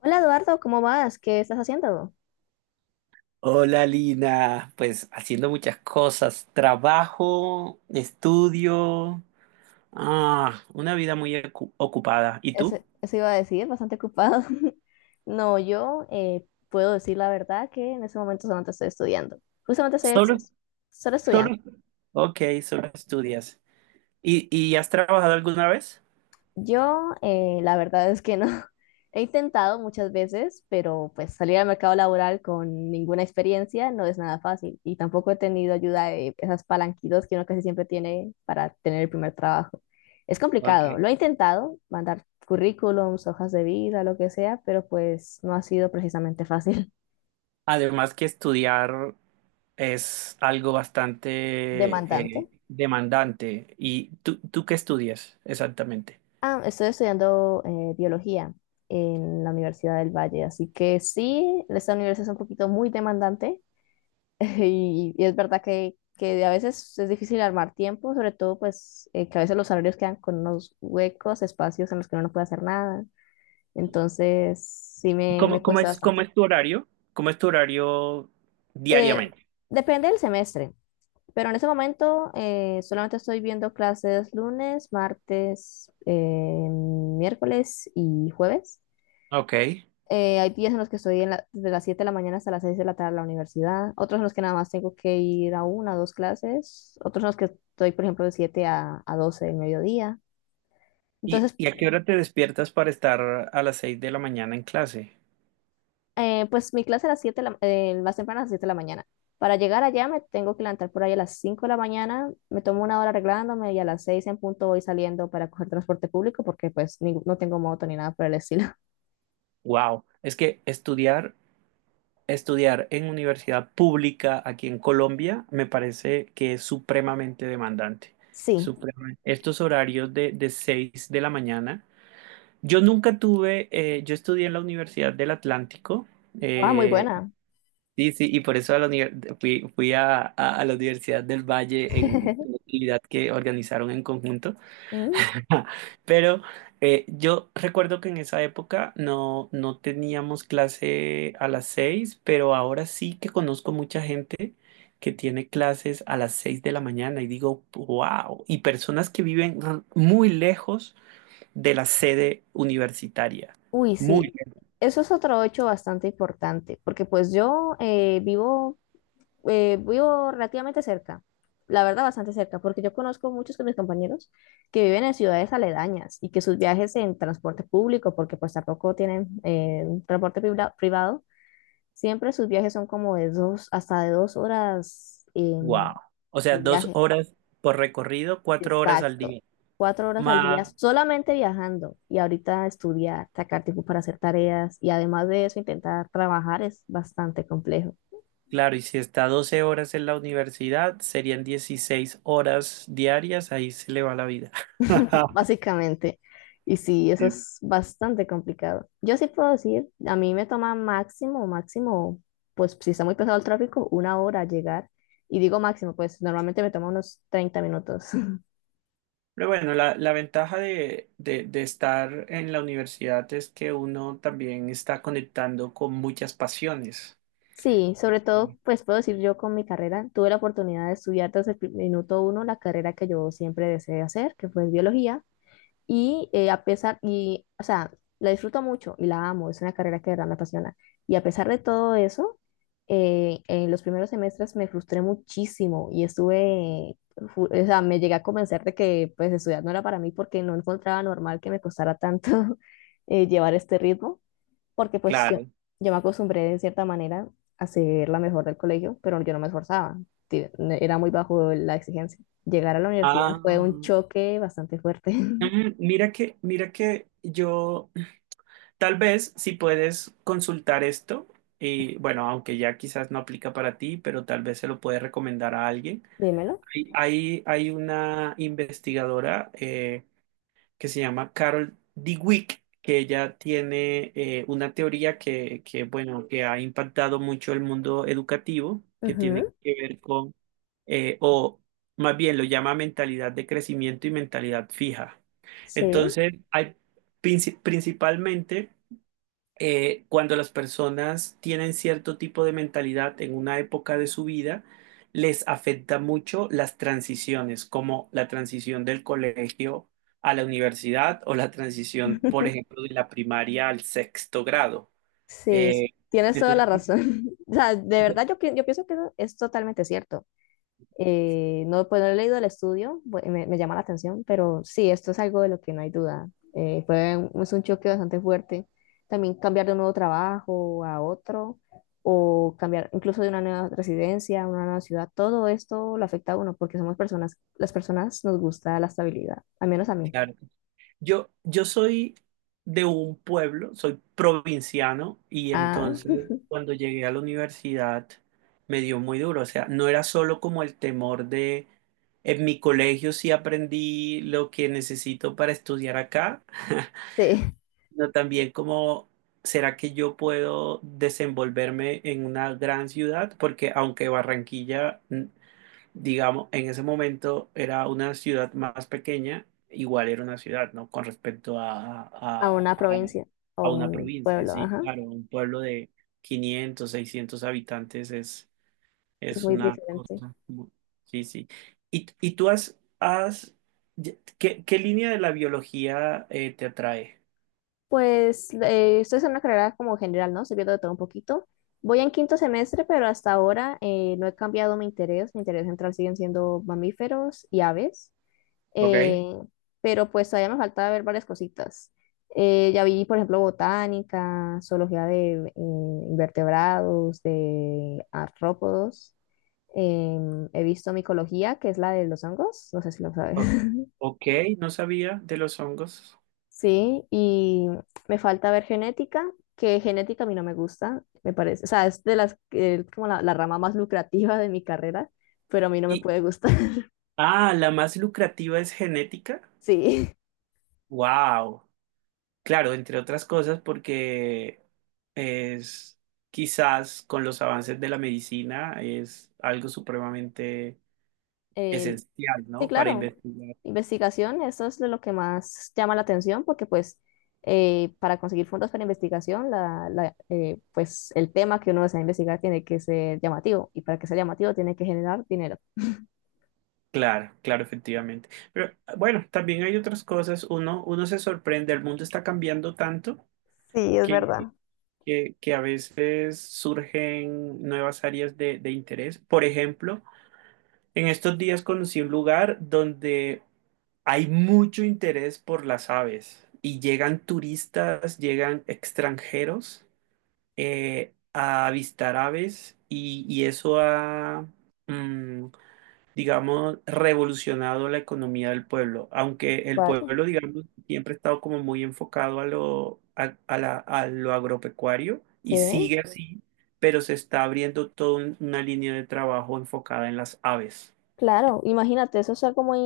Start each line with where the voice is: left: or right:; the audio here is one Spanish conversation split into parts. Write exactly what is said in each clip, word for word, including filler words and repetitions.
left: Hola Eduardo, ¿cómo vas? ¿Qué estás haciendo?
right: Hola Lina, pues haciendo muchas cosas, trabajo, estudio, ah, una vida muy ocu- ocupada. ¿Y
left: Eso,
right: tú?
left: eso iba a decir, bastante ocupado. No, yo eh, puedo decir la verdad que en ese momento solamente estoy estudiando. Justamente estoy
right: Solo,
left: ex- solo
right: solo.
left: estudiando.
right: Ok, solo estudias. ¿Y, y has trabajado alguna vez?
left: Yo, eh, la verdad es que no. He intentado muchas veces, pero pues salir al mercado laboral con ninguna experiencia no es nada fácil y tampoco he tenido ayuda de esas palanquitas que uno casi siempre tiene para tener el primer trabajo. Es
right: Ok.
left: complicado. Lo he intentado, mandar currículums, hojas de vida, lo que sea, pero pues no ha sido precisamente fácil.
right: Además que estudiar es algo bastante
left: Demandante.
right: eh, demandante. ¿Y tú, tú qué estudias exactamente?
left: Ah, estoy estudiando eh, biología en la Universidad del Valle, así que sí, esta universidad es un poquito muy demandante. Y, y es verdad que, que a veces es difícil armar tiempo, sobre todo pues eh, que a veces los horarios quedan con unos huecos, espacios en los que uno no puede hacer nada. Entonces, sí
right: ¿Y
left: me, me
right: cómo, cómo
left: cuesta
right: es, cómo
left: bastante.
right: es tu horario? ¿Cómo es tu horario
left: Eh,
right: diariamente?
left: depende del semestre, pero en ese momento eh, solamente estoy viendo clases lunes, martes, eh, miércoles y jueves.
right: Ok.
left: Eh, hay días en los que estoy en la- desde las siete de la mañana hasta las seis de la tarde en la universidad, otros en los que nada más tengo que ir a una o dos clases, otros en los que estoy, por ejemplo, de siete a, a 12 del mediodía.
right: ¿Y,
left: Entonces,
right: y a qué hora te despiertas para estar a las seis de la mañana en clase?
left: eh, pues mi clase a las siete de la- eh, más temprano a las siete de la mañana. Para llegar allá me tengo que levantar por ahí a las cinco de la mañana, me tomo una hora arreglándome y a las seis en punto voy saliendo para coger transporte público porque pues ni- no tengo moto ni nada por el estilo.
right: Wow, es que estudiar, estudiar en universidad pública aquí en Colombia me parece que es supremamente demandante.
left: Sí,
right: Supremamente. Estos horarios de, de seis de la mañana. Yo nunca tuve, eh, yo estudié en la Universidad del Atlántico.
left: ah, muy
right: eh,
left: buena.
right: sí, sí, y por eso a la univer- fui, fui a, a- a la Universidad del Valle en una actividad que organizaron en conjunto.
left: Mm.
right: Pero eh, yo recuerdo que en esa época no, no teníamos clase a las seis, pero ahora sí que conozco mucha gente que tiene clases a las seis de la mañana y digo, wow, y personas que viven r- muy lejos de la sede universitaria,
left: Uy,
right: muy
left: sí,
right: lejos,
left: eso es otro hecho bastante importante, porque pues yo eh, vivo, eh, vivo relativamente cerca, la verdad bastante cerca, porque yo conozco muchos de mis compañeros que viven en ciudades aledañas y que sus viajes en transporte público, porque pues tampoco tienen eh, transporte pribla- privado, siempre sus viajes son como de dos, hasta de dos horas eh,
right: wow, o sea,
left: de
right: dos
left: viaje.
right: horas por recorrido, cuatro horas al
left: Exacto.
right: día,
left: Cuatro horas al día.
right: más.
left: Wow, solamente viajando, y ahorita estudiar, sacar tiempo para hacer tareas y además de eso intentar trabajar es bastante complejo.
right: Claro, y si está doce horas en la universidad, serían dieciséis horas diarias, ahí se le va la vida.
left: Básicamente. Y sí, eso
right: Sí.
left: es bastante complicado. Yo sí puedo decir, a mí me toma máximo, máximo, pues si está muy pesado el tráfico, una hora llegar. Y digo máximo, pues normalmente me toma unos treinta minutos.
right: Pero bueno, la, la ventaja de, de- de estar en la universidad es que uno también está conectando con muchas pasiones.
left: Sí, sobre todo, pues puedo decir yo con mi carrera, tuve la oportunidad de estudiar desde el pri- minuto uno la carrera que yo siempre deseé hacer, que fue biología, y eh, a pesar, y, o sea, la disfruto mucho y la amo, es una carrera que de verdad me apasiona. Y a pesar de todo eso, eh, en los primeros semestres me frustré muchísimo y estuve, fu- o sea, me llegué a convencer de que pues estudiar no era para mí porque no encontraba normal que me costara tanto. Eh, llevar este ritmo, porque pues yo,
right: Claro.
left: yo me acostumbré de cierta manera a ser la mejor del colegio, pero yo no me esforzaba, ti- era muy bajo la exigencia. Llegar a la universidad
right: Ah,
left: fue un choque bastante fuerte.
right: Mm, Mira que, mira que yo, tal vez si puedes consultar esto, y bueno, aunque ya quizás no aplica para ti, pero tal vez se lo puedes recomendar a alguien.
left: Dímelo.
right: Hay, hay hay una investigadora eh, que se llama Carol Dweck, que ella tiene eh, una teoría que, que, bueno, que ha impactado mucho el mundo educativo, que tiene
left: Ujú.
right: que ver con, eh, o más bien lo llama mentalidad de crecimiento y mentalidad fija.
left: Sí.
right: Entonces, hay princi- principalmente eh, cuando las personas tienen cierto tipo de mentalidad en una época de su vida, les afecta mucho las transiciones, como la transición del colegio a la universidad o la transición, por ejemplo, de la primaria al sexto grado.
left: sí, sí,
right: Eh,
left: Eh, tienes toda la
right: entonces,
left: razón. O sea, de
right: sí,
left: verdad yo, pi- yo pienso que eso es totalmente cierto. Eh, no, pues no he leído el estudio, bu- me, me llama la atención, pero sí, esto es algo de lo que no hay duda. Eh, fue un- es un choque bastante fuerte. También cambiar de un nuevo trabajo a otro, o cambiar incluso de una nueva residencia a una nueva ciudad, todo esto lo afecta a uno porque somos personas, las personas nos gusta la estabilidad, al menos a mí.
right: claro. Yo, yo soy de un pueblo, soy provinciano y
left: Ah.
right: entonces cuando llegué a la universidad me dio muy duro. O sea, no era solo como el temor de, en mi colegio sí aprendí lo que necesito para estudiar acá,
left: Sí,
right: sino también como, ¿será que yo puedo desenvolverme en una gran ciudad? Porque aunque Barranquilla mm, digamos, en ese momento era una ciudad más pequeña, igual era una ciudad, ¿no? Con respecto a,
left: a
right: a,
left: una
right: a,
left: provincia o
right: a una
left: un
right: provincia,
left: pueblo,
right: sí,
left: ajá,
right: claro, un pueblo de quinientos seiscientos habitantes es,
left: es
right: es
left: muy
right: una
left: diferente.
right: cosa, mu- sí, sí. ¿Y, y tú has, has ya- ¿qué, qué línea de la biología eh, te atrae?
left: Pues eh, estoy en una carrera como general, ¿no? Estoy viendo de todo un poquito. Voy en quinto semestre, pero hasta ahora eh, no he cambiado mi interés. Mi interés central siguen siendo mamíferos y aves.
right: ¿Ok?
left: Eh, Ok. Eh, pero pues todavía me falta ver varias cositas. Eh, ya vi, por ejemplo, botánica, zoología de eh, invertebrados, de artrópodos. Em, he visto micología, que es la de los hongos. No sé si lo sabes.
right: O- Ok, no sabía de los hongos.
left: Sí, y me falta ver genética, que genética a mí no me gusta, me parece. O sea, es de las que- como la, la rama más lucrativa de mi carrera, pero a mí no me
right: Y,
left: puede gustar.
right: ah, la más lucrativa es genética.
left: Sí,
right: Wow. Claro, entre otras cosas porque es quizás con los avances de la medicina es algo supremamente
left: el-
right: esencial,
left: sí,
right: ¿no? Para
left: claro.
right: investigar.
left: Investigación, eso es de lo que más llama la atención, porque pues eh, para conseguir fondos para investigación, la, la, eh, pues el tema que uno desea investigar tiene que ser llamativo, y para que sea llamativo tiene que generar dinero.
right: Claro, claro, efectivamente. Pero ah, bueno, también hay otras cosas. Uno, uno se sorprende, el mundo está cambiando tanto
left: Sí, es
right: que,
left: verdad.
right: que, que a veces surgen nuevas áreas de, de interés. Por ejemplo, en estos días conocí un lugar donde hay mucho interés por las aves y llegan turistas, llegan extranjeros eh, a avistar aves y, y eso ha, mm, digamos, revolucionado la economía del pueblo. Aunque el
left: Vaya,
right: pueblo, digamos, siempre ha estado como muy enfocado a lo, a- a la- a lo agropecuario y
left: sí.
right: sigue así, pero se está abriendo toda un- una línea de trabajo enfocada en las aves.
left: Claro, imagínate, eso es algo muy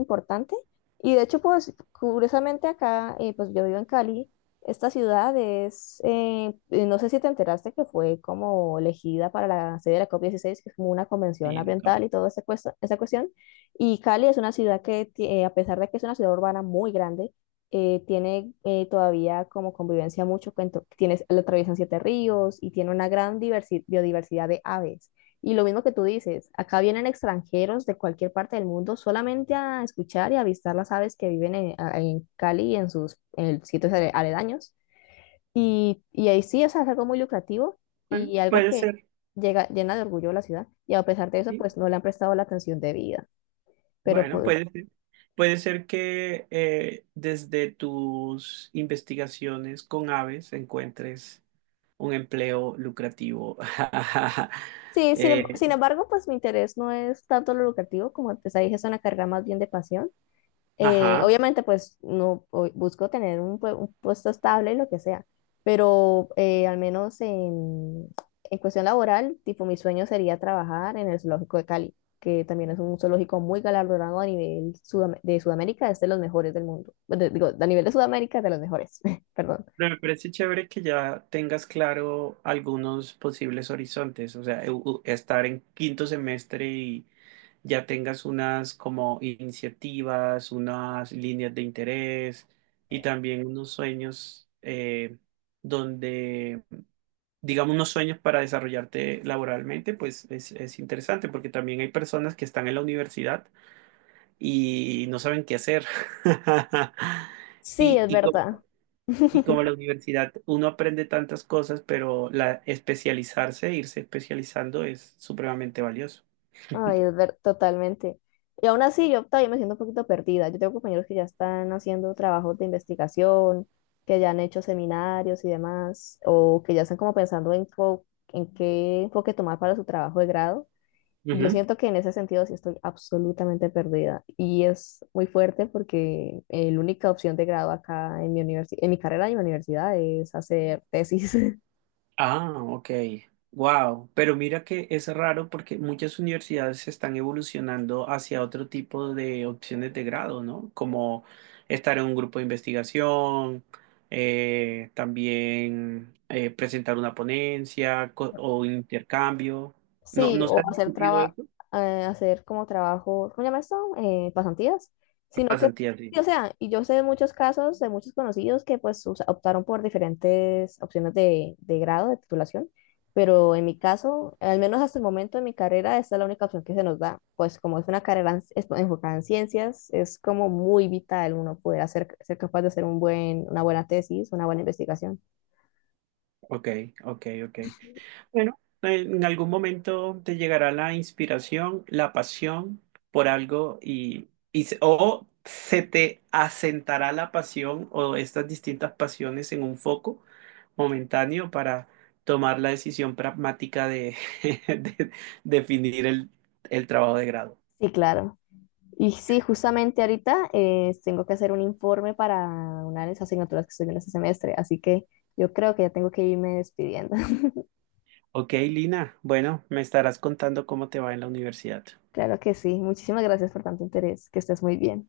left: importante. Y de hecho, pues curiosamente acá, eh, pues yo vivo en Cali, esta ciudad es, eh, eh, no sé si te enteraste que fue como elegida para la sede de la COP dieciséis, que es como una convención
right: Sí, la capa.
left: ambiental y toda esa, cuesta- esa cuestión. Y Cali es una ciudad que, ti- eh, a pesar de que es una ciudad urbana muy grande, eh, tiene eh, todavía como convivencia mucho, cuento- tienes, la atraviesan siete ríos y tiene una gran diversi- biodiversidad de aves. Y lo mismo que tú dices, acá vienen extranjeros de cualquier parte del mundo solamente a escuchar y avistar las aves que viven en, a- en Cali y en sus en el- sitios ale- aledaños. Y, y ahí sí, o sea, es algo muy lucrativo
right: Bueno,
left: y algo
right: puede
left: que
right: ser.
left: llega, llena de orgullo a la ciudad. Y a pesar de eso,
right: Sí.
left: pues no le han prestado la atención debida. Pero
right: Bueno,
left: pues
right: puede ser, puede ser que eh, desde tus investigaciones con aves encuentres un empleo lucrativo.
left: sí, sin, em- sin
right: Eh,
left: embargo, pues mi interés no es tanto lo lucrativo, como te dije, es una carga más bien de pasión. Eh,
right: ajá.
left: obviamente, pues no o- busco tener un, pue- un puesto estable y lo que sea, pero eh, al menos en, en cuestión laboral, tipo mi sueño sería trabajar en el zoológico de Cali, que también es un zoológico muy galardonado a nivel Sudam- de Sudamérica, es de los mejores del mundo. De- digo, a nivel de Sudamérica, es de los mejores. Perdón.
right: Pero me parece chévere que ya tengas claro algunos posibles horizontes, o sea, u- u- estar en quinto semestre y ya tengas unas como iniciativas, unas líneas de interés y también unos sueños eh, donde digamos, unos sueños para desarrollarte laboralmente, pues es, es interesante porque también hay personas que están en la universidad y no saben qué hacer.
left: Sí,
right: Y,
left: es
right: y, co-
left: verdad.
right: y como la universidad, uno aprende tantas cosas, pero la especializarse, irse especializando es supremamente valioso.
left: Ay, es ver, totalmente. Y aún así, yo todavía me siento un poquito perdida. Yo tengo compañeros que ya están haciendo trabajos de investigación, que ya han hecho seminarios y demás, o que ya están como pensando en, co- en qué enfoque tomar para su trabajo de grado. Y yo siento que en ese sentido sí estoy absolutamente perdida. Y es muy fuerte porque eh, la única opción de grado acá en mi universi- en mi carrera y mi universidad es hacer tesis.
right: Ah, ok. Wow. Pero mira que es raro porque muchas universidades están evolucionando hacia otro tipo de opciones de grado, ¿no? Como estar en un grupo de investigación, eh, también eh, presentar una ponencia co- o intercambio. ¿No,
left: Sí,
right: no se
left: o
right: ha
left: hacer
right: discutido
left: traba,
right: eso?
left: eh, hacer como trabajo, ¿cómo se llama esto? Eh, pasantías, sino que,
right: Pasantía,
left: sí,
right: sí.
left: o sea, y yo sé de muchos casos, de muchos conocidos que pues o sea, optaron por diferentes opciones de, de grado, de titulación, pero en mi caso, al menos hasta el momento de mi carrera, esta es la única opción que se nos da, pues como es una carrera en- es- enfocada en ciencias, es como muy vital uno poder hacer, ser capaz de hacer un buen, una buena tesis, una buena investigación.
right: Ok, ok, ok. Bueno, en algún momento te llegará la inspiración, la pasión por algo y, y se- o se te asentará la pasión o estas distintas pasiones en un foco momentáneo para tomar la decisión pragmática de, de definir el, el trabajo de grado.
left: Sí, claro. Y sí, justamente ahorita eh, tengo que hacer un informe para una de las asignaturas que estoy viendo este semestre, así que yo creo que ya tengo que irme despidiendo.
right: Ok, Lina, bueno, me estarás contando cómo te va en la universidad.
left: Claro que sí, muchísimas gracias por tanto interés, que estés muy bien.